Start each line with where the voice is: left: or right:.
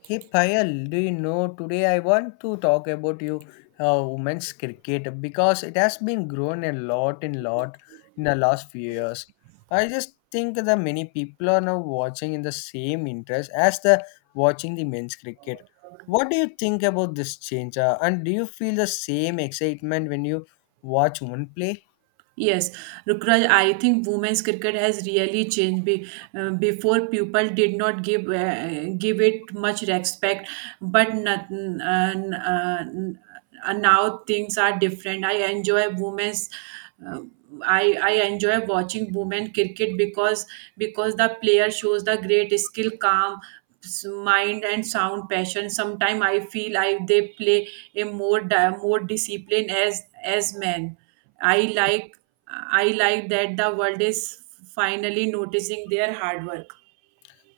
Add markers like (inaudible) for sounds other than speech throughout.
left: Hey Payal, do you know today I want to talk about you women's cricket because it has been grown a lot in the last few years. I just think that many people are now watching in the same interest as the watching the men's cricket. What do you think about this change, and do you feel the same excitement when you watch one play?
right: Yes, Rukraj, I think women's cricket has really changed. Before, people did not give give it much respect, but not, now things are different. I enjoy women's. Uh, I enjoy watching women cricket because the player shows the great skill, mind and sound passion. Sometimes I feel I they play a more discipline as men. I like I like that the world is finally noticing their hard work.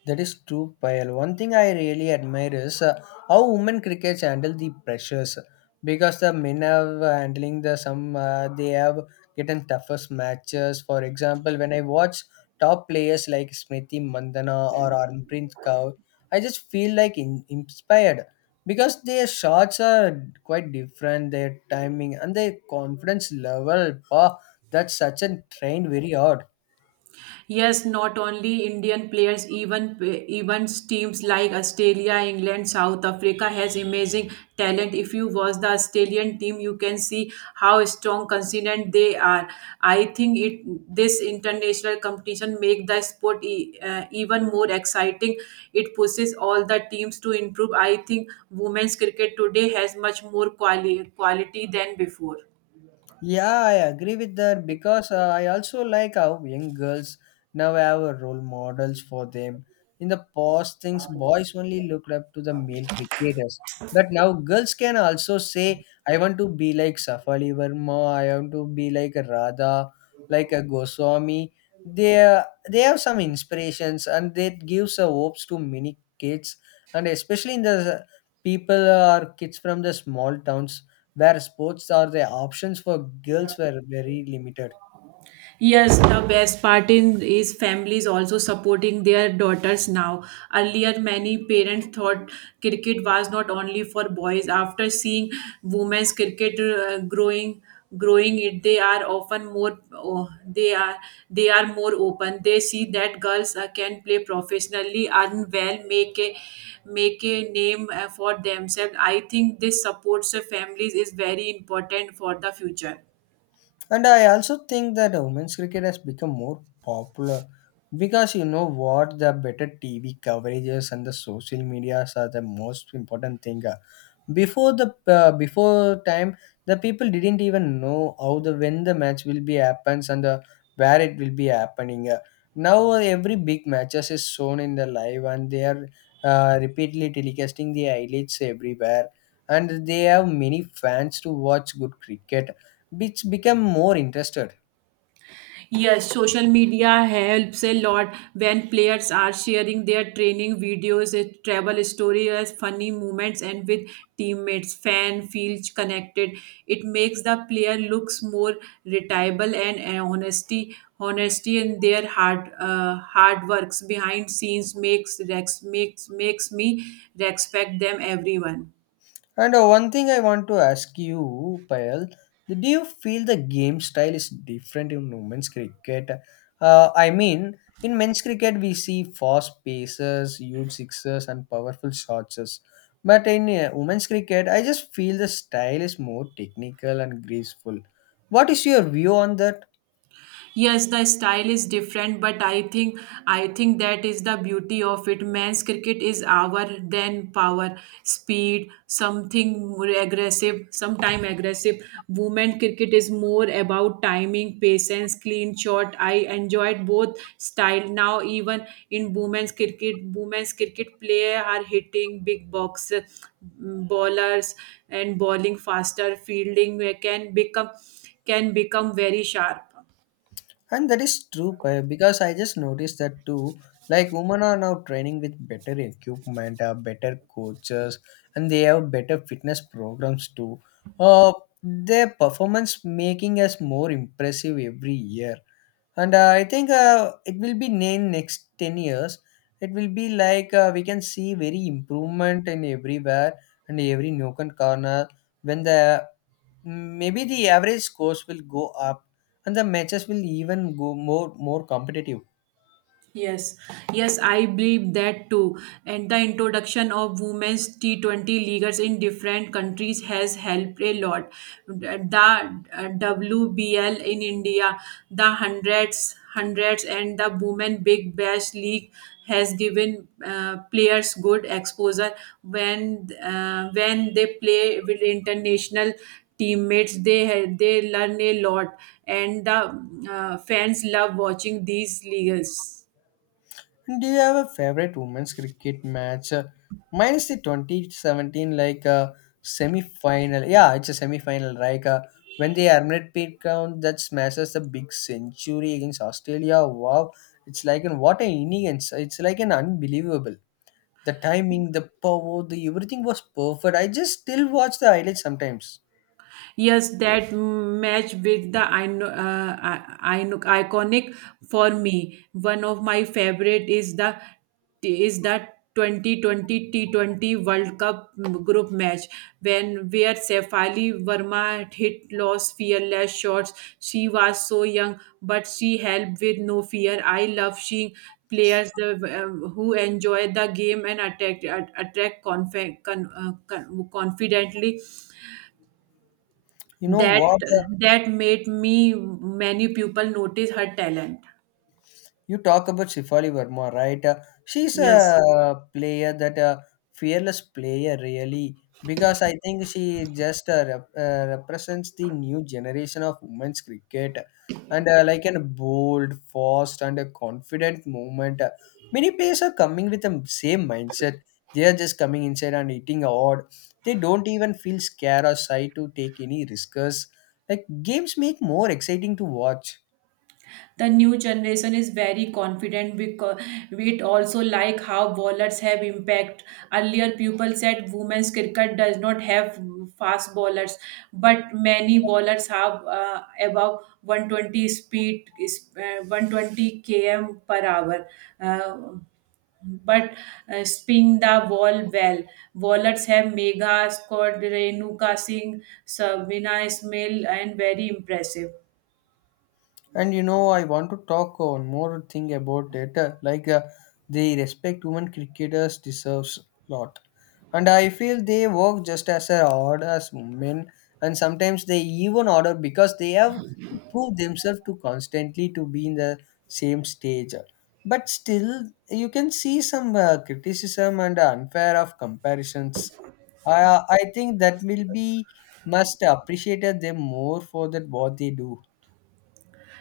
left: That is true, Payal. One thing I really admire is how women crickets handle the pressures because the men have handling the some they have gotten toughest matches. For example, when I watch top players like Smriti Mandana or Armpreet Kaur, I just feel like inspired because their shots are quite different, their timing and their confidence level. Wow, that's such a trained very hard.
right: Yes, not only Indian players, even teams like Australia, England, South Africa has amazing talent. If you watch the Australian team, you can see how strong, consistent they are. I think it this international competition make the sport even more exciting. It pushes all the teams to improve. I think women's cricket today has much more quality than before.
left: Yeah, I agree with that because I also like how young girls now have a role models for them. In the past, things boys only looked up to the male cricketers, but now girls can also say, "I want to be like Safali Verma. I want to be like a Radha, like a Goswami." They are- they have some inspirations and that gives a hopes to many kids, and especially in the people or kids from the small towns where sports or the options for girls were very limited.
right: Yes, the best part in is families also supporting their daughters now. Earlier, many parents thought cricket was not only for boys. After seeing women's cricket growing it, they are often more. Oh, they are more open. They see that girls can play professionally, earn well, make a name for themselves. I think this supports the families is very important for the future.
left: And I also think that women's cricket has become more popular because you know what the better TV coverages and the social medias are the most important thing. Before the before time, the people didn't even know how the when the match will be happens and the where it will be happening. Now every big matches is shown in the live and they are repeatedly telecasting the highlights everywhere and they have many fans to watch good cricket which became more interested.
right: Yes, social media helps a lot when players are sharing their training videos, travel stories, funny moments, and with teammates. Fan feels connected. It makes the player looks more reliable and honesty in their hard works behind scenes makes rex makes makes me respect them everyone.
left: And one thing I want to ask you, Payal, do you feel the game style is different in women's cricket? I mean, in men's cricket, we see fast paces, huge sixes, and powerful shots. But in women's cricket, I just feel the style is more technical and graceful. What is your view on that?
right: Yes, the style is different, but I think that is the beauty of it. Men's cricket is our then power speed, something more aggressive, sometime aggressive. Women cricket is more about timing, patience, clean shot. I enjoyed both style. Now even in women's cricket, player are hitting big box, bowlers and bowling faster, fielding can become very sharp.
left: And that is true because I just noticed that too. Like women are now training with better equipment, better coaches, and they have better fitness programs too. Uh, their performance making us more impressive every year. And I think it will be in next ten years. It will be like we can see very improvement in everywhere and every nook and corner when the maybe the average scores will go up and the matches will even go more competitive
right: Yes, yes, I believe that too. And the introduction of women's T20 leagues in different countries has helped a lot. The WBL in India, the hundreds, and the women big bash league has given players good exposure when they play with international teammates. They learn a lot, and the fans love watching these leagues.
left: and do you have a favorite women's cricket match minus the 2017 like a semi-final, yeah, it's a semi-final. Right, when the Armit Pete count that smashes the big century against Australia, wow, it's like an what an innings, it's like an unbelievable, the timing the power the everything was perfect. I just still watch the highlights sometimes.
right: Yes, that match with the iconic for me. One of my favorite is the 2020 T20 World Cup group match when where Sefali Verma hit loss fearless shots. She was so young, but she helped with no fear. I love seeing players who enjoy the game and attack attract confidently
left: You know
right: that
left: what?
right: that made me many people notice her talent.
left: You talk about Shefali Verma, right? She's
right: Yes,
left: a player that a fearless player, really, because I think she just represents the new generation of women's cricket, and like a bold, fast, and a confident movement. Many players are coming with the same mindset. They are just coming inside and eating hard. They don't even feel scared or shy to take any risks. Like games make more exciting to watch.
right: the new generation is very confident because it also like how bowlers have impact. Earlier people said women's cricket does not have fast bowlers, but many bowlers have above 120 speed is 120 km per hour, uh, but spin the ball well. Bowlers have Megha scored Renuka Singh, Sabina Ismail, and very impressive.
left: And you know, I want to talk on more thing about it. Like the respect women cricketers deserves lot, and I feel they work just as hard as men, and sometimes they even harder because they have to prove themselves to constantly to be in the same stage. But still, you can see some criticism and unfair of comparisons. I I think that will be must appreciated them more for that what they do.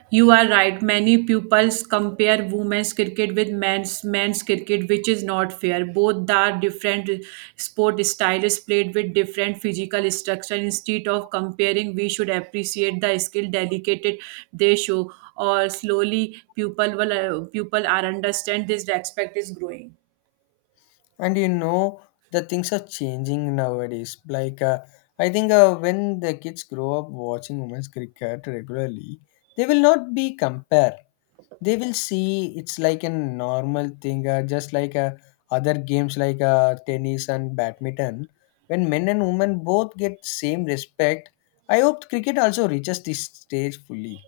right: You are right. Many pupils compare women's cricket with men's cricket, which is not fair. Both are different sport styles played with different physical structure. Instead of comparing, we should appreciate the skill dedicated they show, or slowly pupil are understand this respect is growing.
left: And you know the things are changing nowadays like I think when the kids grow up watching women's cricket regularly they will not be compare, they will see it's like a normal thing just like other games like tennis and badminton when men and women both get same respect. I hope cricket also reaches this stage fully.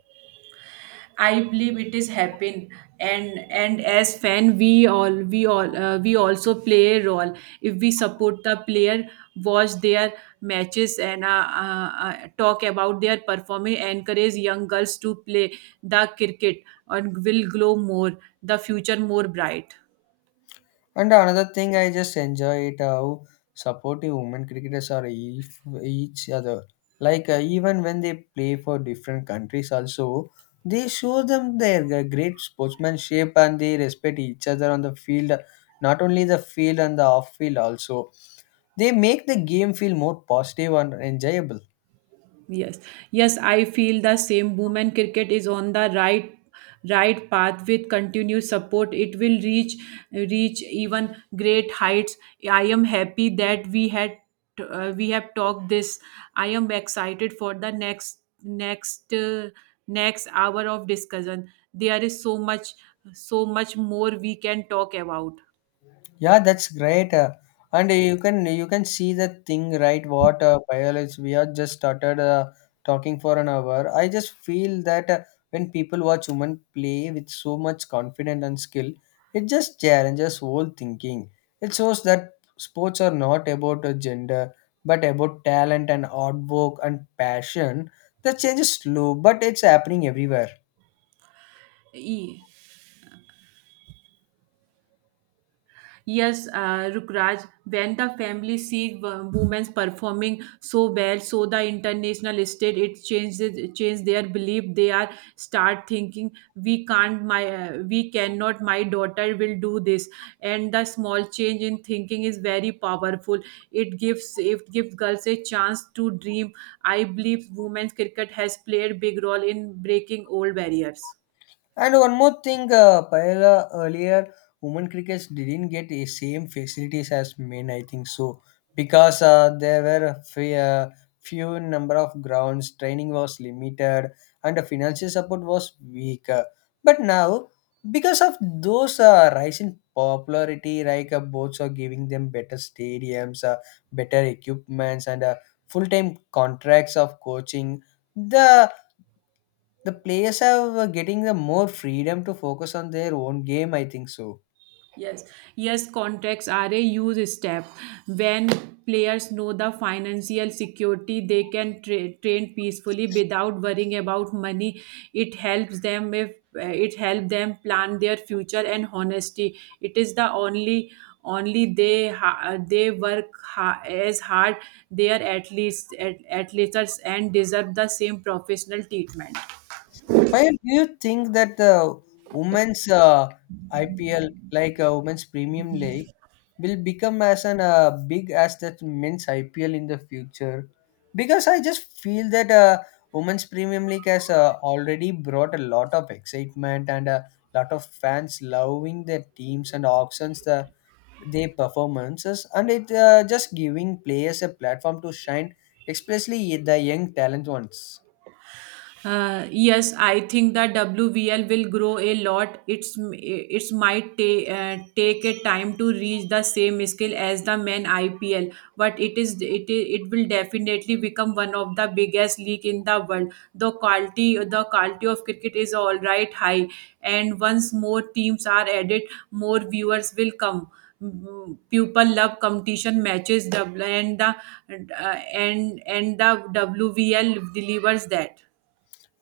right: I believe it is happen, and as fan we also play a role if we support the player, watch their matches, and talk about their performance, encourage young girls to play the cricket, and will grow more the future more bright.
left: And another thing I just enjoy it how supportive women cricketers are if, each other. Like even when they play for different countries, also they show them their great sportsmanship and they respect each other on the field. Not only the field and the off field, also they make the game feel more positive and enjoyable.
right: Yes, yes, I feel the same. Women cricket is on the right path with continued support. It will reach even great heights. I am happy that we have talked this. I am excited for the next hour of discussion. There is so much more we can talk about.
left: Yeah, that's great. And you can see the thing right. What biology we are just started talking for an hour. I just feel that when people watch women play with so much confidence and skill, it just challenges whole thinking. It shows that sports are not about a gender, but about talent and hard work and passion. The change is slow, but it's happening everywhere.
right: E- Yes, Rukraj, when the family see women performing so well, so the international state, it change their belief. They are start thinking we can't my we cannot my daughter will do this, and the small change in thinking is very powerful. It gives girls a chance to dream. I believe women's cricket has played big role in breaking old barriers.
left: And one more thing, Payala, earlier women crickets didn't get the same facilities as men. I think so because there were a few number of grounds, training was limited, and the financial support was weak. But now, because of those rise in popularity, like boats are giving them better stadiums, better equipments, and full-time contracts of coaching. The the players are getting the more freedom to focus on their own game. I think so.
right: Yes, yes, contracts are a huge step. When players know the financial security, they can train peacefully without worrying about money. It helps them if it helps them plan their future and honesty. It is the only they work as hard. They are at least and deserve the same professional treatment.
left: Payal, do you think that the women's IPL, like women's premium league, will become as an big as that men's IPL in the future? Because I just feel that women's premium league has already brought a lot of excitement and a lot of fans loving their teams and auctions. The their performances and it just giving players a platform to shine, especially the young talent ones.
right: Yes, I think that WVL will grow a lot. It's might take a time to reach the same scale as the main IPL, but it is it I- it will definitely become one of the biggest league in the world. The quality of cricket is all right high, and once more teams are added, more viewers will come. People love competition matches, and uh, and the WVL delivers that.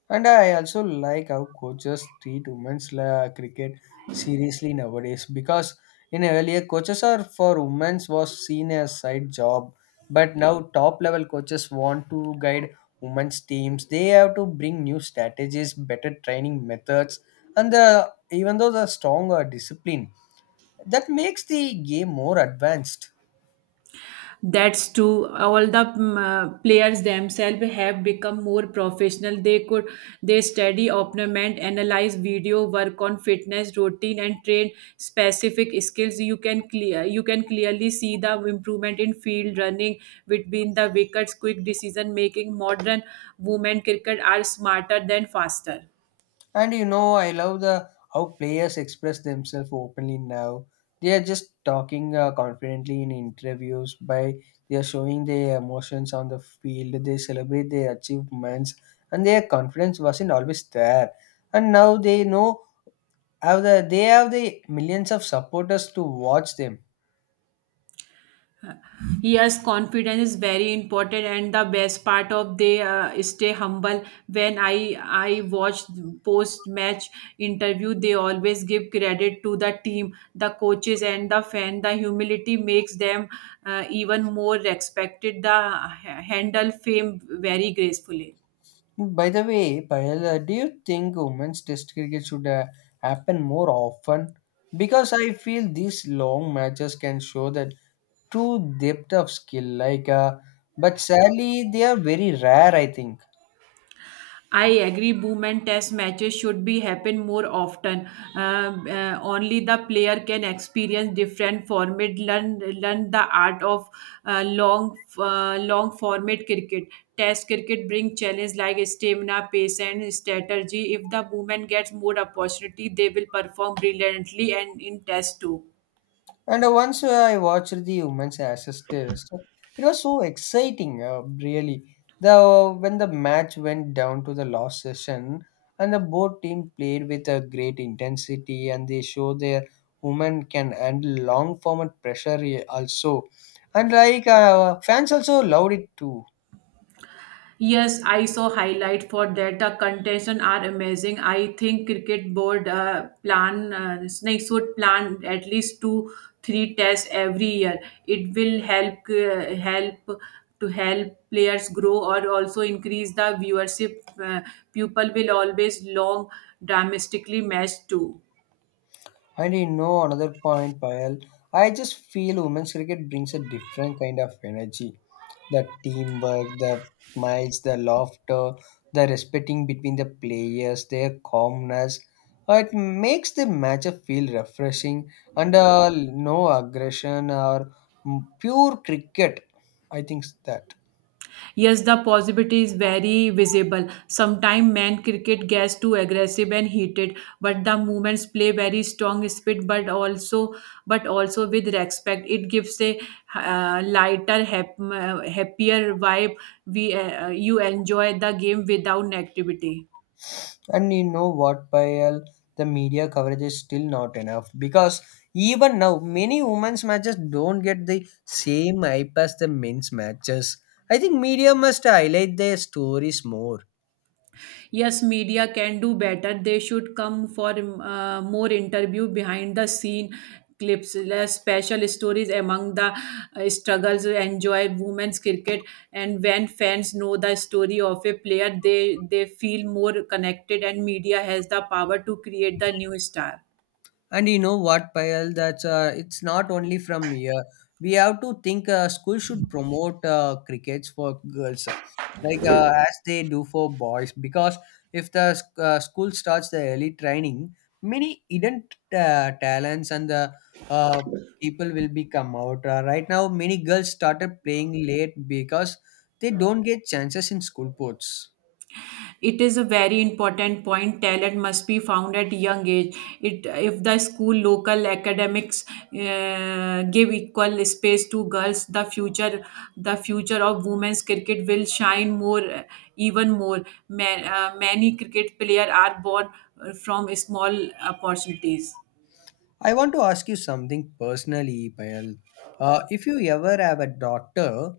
left: And I also like how coaches treat women's cricket seriously nowadays because in earlier coaches are for women's was seen as side job, but now top level coaches want to guide women's teams. They have to bring new strategies, better training methods, and the even though the stronger discipline, that makes the game more advanced.
right: That's true. All the players themselves have become more professional. They study opponent, analyze video, work on fitness routine, and train specific skills. You can clearly see the improvement in field running between the wickets, quick decision making. Modern women cricket are smarter than faster.
left: And you know, I love the how players express themselves openly now. They are just talking confidently in interviews by they are showing their emotions on the field. They celebrate their achievements, and their confidence wasn't always there. And now they have the millions of supporters to watch them.
right: Yes, confidence is very important, and the best part of they stay humble. When I watch post match interview, they always give credit to the team, the coaches, and the fan. The humility makes them even more respected. The handle fame very gracefully.
left: By the way, Payal, do you think women's test cricket should happen more often? Because I feel these long matches can show that true depth of skill like but sadly they are very rare, I think.
right: I agree. Boom and test matches should be happen more often. Only the player can experience different format, learn the art of long format cricket. Test cricket bring challenge like stamina, pace, and strategy. If the woman gets more opportunity, they will perform brilliantly and in test too.
left: And once I watched the women's ashes test, it was so exciting, really, the when the match went down to the last session and the both team played with a great intensity and they show their women can handle long format pressure also, and like fans also loved it too.
right: Yes, I saw highlight for that. The contention are amazing. I think cricket board should plan at least two three tests every year. It will help to help players grow, or also increase the viewership. People will always long domestically match too.
left: And you know another point, Payal. I just feel women's cricket brings a different kind of energy. The teamwork, the smiles, the laughter, the respecting between the players, their calmness. It makes the match feel refreshing and no aggression or pure cricket. I think that.
right: Yes, the positivity is very visible. Sometimes men cricket gets too aggressive and heated, but the movements play very strong speed, but also with respect. It gives a lighter, happier vibe. We You enjoy the game without negativity.
left: And you know what, Payal? The media coverage is still not enough because even now, many women's matches don't get the same hype as the men's matches. I think media must highlight their stories more.
right: Yes, media can do better. They should come for more interview behind the scene clips, less special stories among the struggles, enjoy women's cricket. And when fans know the story of a player, they feel more connected, and media has the power to create the new star.
left: And you know what, Payal? That's it's not only from here. We have to think school should promote crickets for girls, like as they do for boys. Because if the school starts the early training, many hidden talents and the uh, people will be come out. Right now, many girls started playing late because they don't get chances in school sports.
right: It is a very important point. Talent must be found at young age. It If the school local academics give equal space to girls, the future of women's cricket will shine more, even more. Many cricket players are born from small opportunities.
left: I want to ask you something personally, Payal. If you ever have a daughter,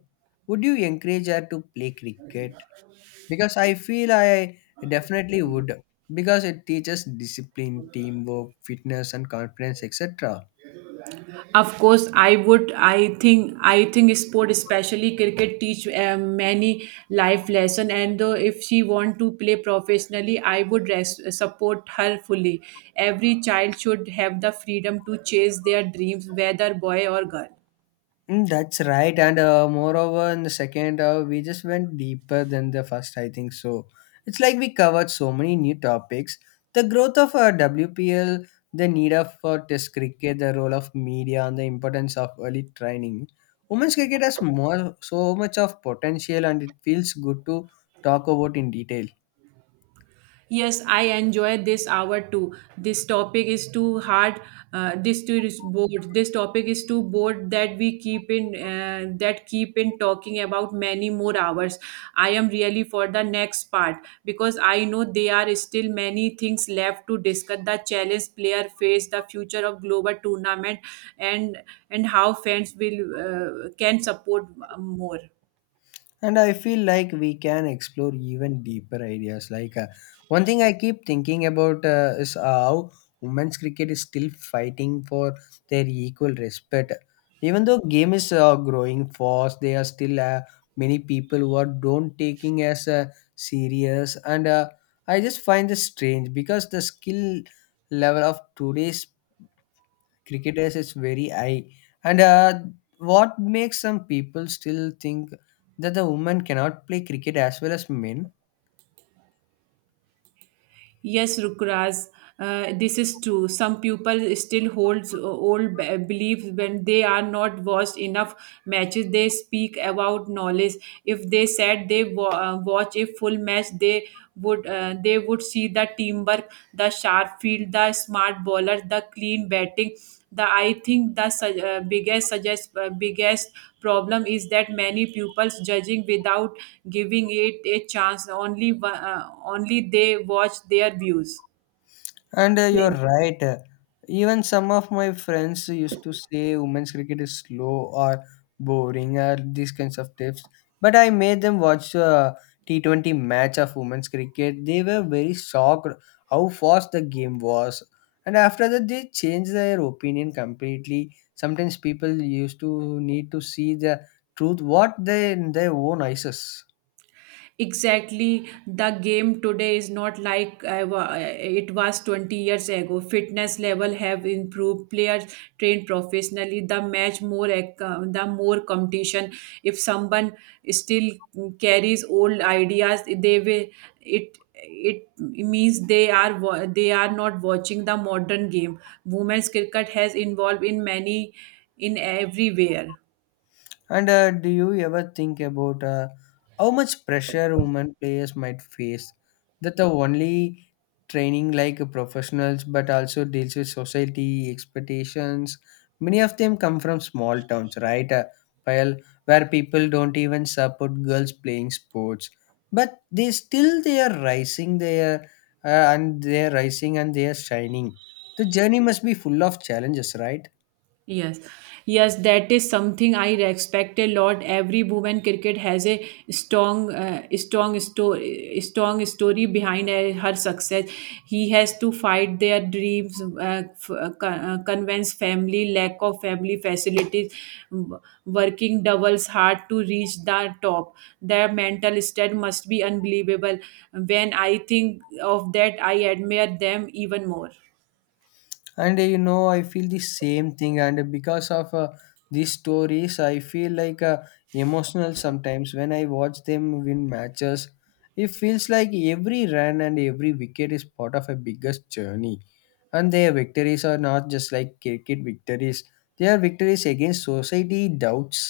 left: would you encourage her to play cricket? Because I feel I definitely would, because it teaches discipline, teamwork, fitness, and confidence, etc.
right: Of course, I would. I think sport, especially cricket, teach many life lesson. And if she want to play professionally, I would support her fully. Every child should have the freedom to chase their dreams, whether boy or girl.
left: Mm, that's right. And moreover, in the second, we just went deeper than the first, I think so. It's like we covered so many new topics, the growth of WPL, the need of for test cricket, the role of media, and the importance of early training. Women's cricket has more so much of potential, and it feels good to talk about in detail.
right: Yes, I enjoy this hour too. This topic is too hard. This too is bored. This topic is too bored that we keep in that keep in talking about many more hours. I am really for the next part because I know there are still many things left to discuss. The challenge player face, the future of global tournament, and how fans will can support more.
left: And I feel like we can explore even deeper ideas. One thing I keep thinking about is how women's cricket is still fighting for their equal respect. Even though game is growing fast, there are still many people who are don't taking as serious. And I just find this strange because the skill level of today's cricketers is very high. And What makes some people still think that the women cannot play cricket as well as men?
right: Yes, Rukraj, this is true. Some people still holds old beliefs when they are not watched enough matches. They speak about knowledge. If they said they watch a full match, they would see the team number, the sharp field, the smart bowler, the clean batting. The I think the biggest problem is that many pupils judging without giving it a chance. Only only they watch their views.
left: And You're right. Even some of my friends used to say women's cricket is slow or boring or these kinds of tips. But I made them watch a T20 match of women's cricket. They were very shocked how fast the game was. And after that, they changed their opinion completely. Sometimes people used to need to see the truth what they in their own eyes.
right: Exactly, the game today is not like it was 20 years ago. Fitness level have improved. Players train professionally. The match more the more competition. If someone still carries old ideas, they will it it means they are not watching the modern game. Women's cricket has involved in many in everywhere.
left: And Do you ever think about how much pressure women players might face? That the only training like professionals, but also deals with society expectations. Many of them come from small towns, right? While where people don't even support girls playing sports, but they still they are rising. They are and they are rising and they are shining. The journey must be full of challenges, right?
right: Yes, yes, that is something I respect a lot. Every woman cricket has a strong story behind her success. He has to fight their dreams, convince family, lack of family facilities, w- working doubles hard to reach the top. Their mental state must be unbelievable. When I think of that, I admire them even more.
left: And I feel the same thing, and because of these stories I feel like emotional sometimes when I watch them win matches. It feels like every run and every wicket is part of a biggest journey, and their victories are not just like cricket victories. They are victories against society doubts.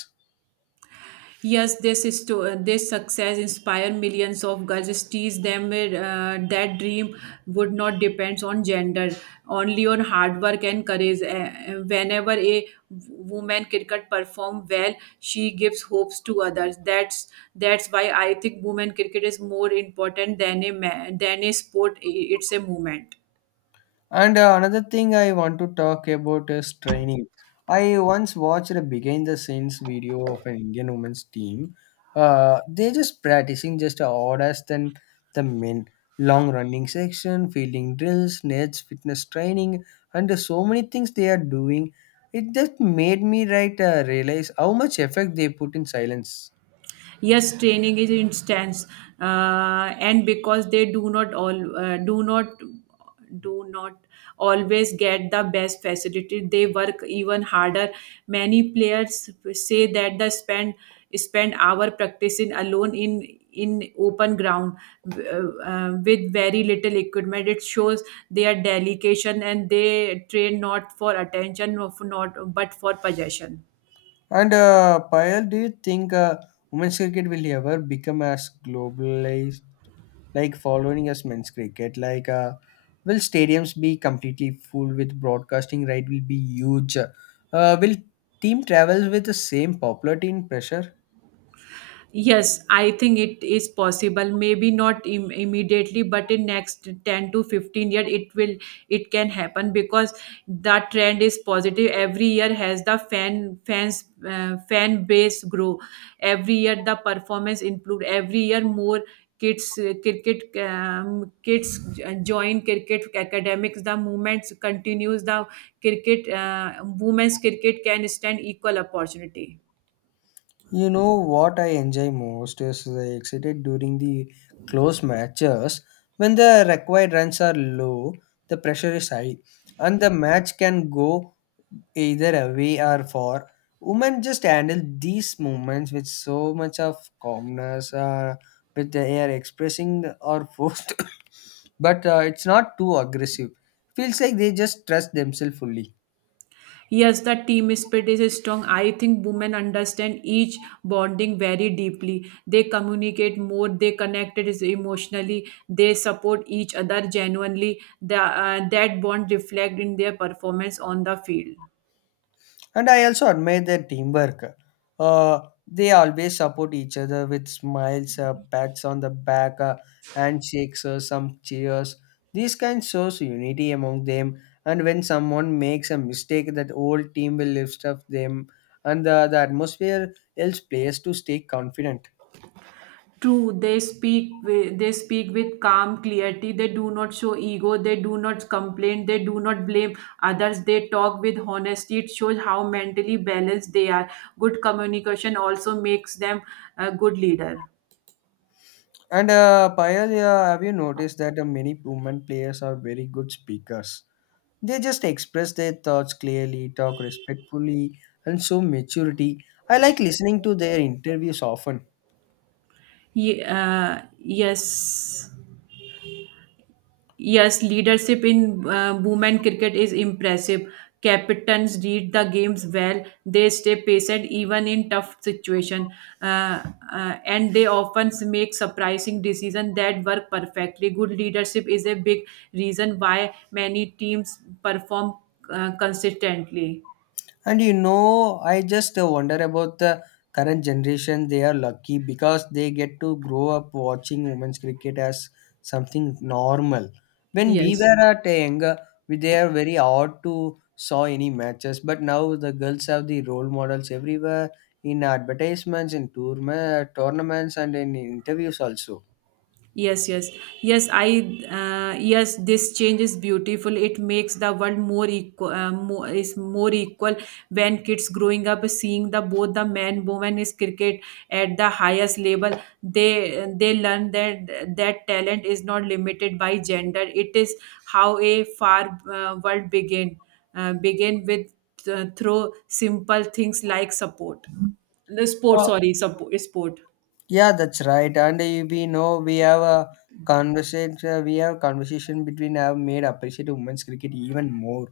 right: Yes, this is to this success inspire millions of girls. It teach them that dream would not depends on gender, only on hard work and courage. Whenever a woman cricket perform well, she gives hopes to others. That's why I think women cricket is more important than a sport. It's a movement.
left: And Another thing I want to talk about is training. I once watched a behind the scenes video of an Indian women's team. They're just practicing just orders than the men. Long running section, fielding drills, nets, fitness training, and so many things they are doing. It just made me realize how much effect they put in silence.
right: Yes, training is intense, uh, and because they do not do not always get the best facility, they work even harder. Many players say that they spend hour practicing alone in open ground, with very little equipment. It shows their dedication, and they train not for attention of not but for possession.
left: And Payal, do you think women's cricket will ever become as globalized? Like following us men's cricket? Will stadiums be completely full with broadcasting right? Will be huge. Will team travels with the same popularity and pressure?
right: Yes, I think it is possible. Maybe not immediately, but in next 10 to 15 year it can happen because the trend is positive. Every year has the fan base grow. Every year the performance improve. Every year more kids join cricket academics. The movements continues. The cricket Women's cricket can stand equal opportunity.
left: You know what I enjoy most is the excited during the close matches when the required runs are low, the pressure is high, and the match can go either away or for. Women just handle these moments with so much of calmness, with they are expressing or forced, (coughs) but it's not too aggressive. Feels like they just trust themselves fully.
right: Yes, the team spirit is strong. I think women understand each bonding very deeply. They communicate more, they connect it is emotionally, they support each other genuinely. That bond reflect in their performance on the field.
left: And I also admire their teamwork. Uh, they always support each other with smiles, pats on the back, handshakes, some cheers. These kinds shows unity among them. And when someone makes a mistake, that whole team will lift up them. And the atmosphere helps players to stay confident.
right: True, they speak with calm clarity. They do not show ego. They do not complain. They do not blame others. They talk with honesty. It shows how mentally balanced they are. Good communication also makes them a good leader.
left: And Payal, yeah, have you noticed that many women players are very good speakers? They just express their thoughts clearly, talk respectfully, and show maturity. I like listening to their interviews often.
right: Yes, yes, leadership in women cricket is impressive. Captains read the games well. They stay patient even in tough situation, uh, and they often make surprising decisions that work perfectly. Good leadership is a big reason why many teams perform consistently.
left: And you know, I just wonder about the current generation. They are lucky because they get to grow up watching women's cricket as something normal. When we
right: Yes.
left: were at a younger, we they are very odd to saw any matches. But now the girls have the role models everywhere, in advertisements, in tournaments, and in interviews also.
right: Yes, yes, yes. I Yes, this change is beautiful. It makes the world more equal. More is more equal when kids growing up seeing the both the man woman is cricket at the highest level. They learn that talent is not limited by gender. It is how a far world begin, begin with through simple things like support, the sport.
left: Uh,
right: Sorry, support sport.
left: Yeah, that's right. And We know we have a conversation. We have conversation between have made appreciate women's cricket even more.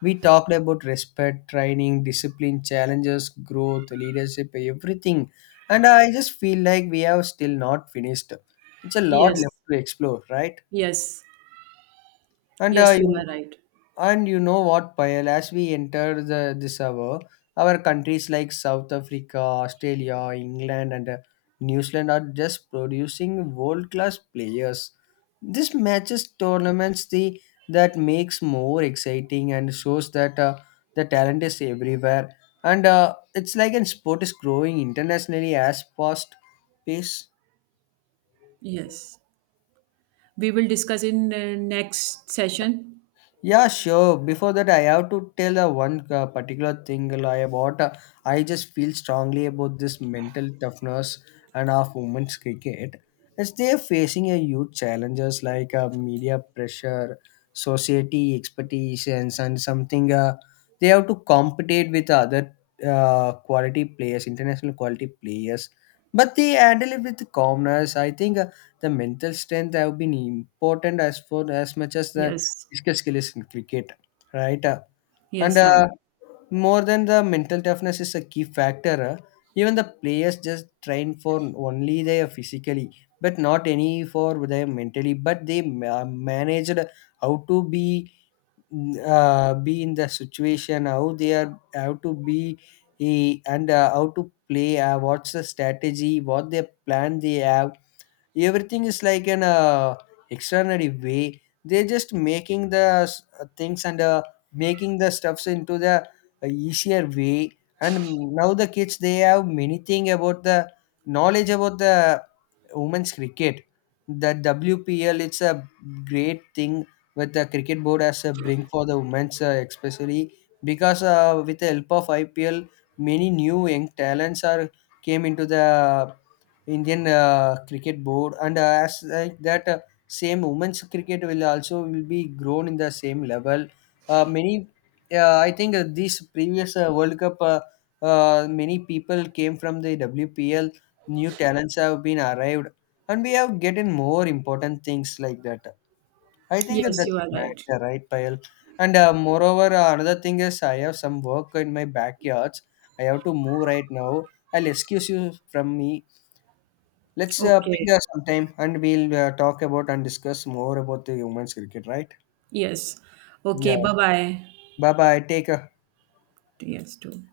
left: We talked about respect, training, discipline, challenges, growth, leadership, everything. And I just feel like we have still not finished. It's a lot
right: Yes,
left: left to explore, right?
right: yes.
left: And
right: Yes, you
left: you
right: are right.
left: and you know what, Payal, as we enter this hour, our countries like South Africa, Australia, England, and New Zealand are just producing world class players. This matches tournaments the that makes more exciting and shows that the talent is everywhere. And It's like an sport is growing internationally as fast pace.
right: Yes. We will discuss in next session.
left: Yeah, sure. Before that, I have to tell one particular thing about. I just feel strongly about this mental toughness and of women's cricket, as they are facing a huge challenges like media pressure, society expectations, and something. They have to compete with other quality players, international quality players, but they handle it with calmness. I think the mental strength have been important as for as much as the
right: Yes.
left: physical skill is in cricket, right? And
right: Yes, right.
left: More than the mental toughness is a key factor. Even the players just train for only their physically, but not any for their mentally. But they managed how to be in the situation, how they are, how to be, eh, and how to play. What's the strategy? What their plan they have, everything is like an extraordinary way. They're just making the things and making the stuffs into the easier way. And now the kids they have many thing about the knowledge about the women's cricket. The WPL, it's a great thing with the cricket board as a bring for the women's, especially because with the help of IPL, many new young talents are came into the Indian cricket board, and as like that, same women's cricket will also will be grown in the same level. Uh, many, I think, this previous World Cup. Many people came from the WPL. New talents have been arrived, and we have getting more important things like that. I think
right: Yes,
left: that's
right: you
left: a
right: are right.
left: matter, right, Payal? And Moreover, another thing is I have some work in my backyards. I have to move right now. I'll excuse you from me. Let's ping
right: Okay.
left: her sometime and we'll talk about and discuss more about the women's cricket, right?
right: Yes.
left: Yeah.
right: Okay. Bye bye.
left: Bye bye, take care.
right: Yes, too.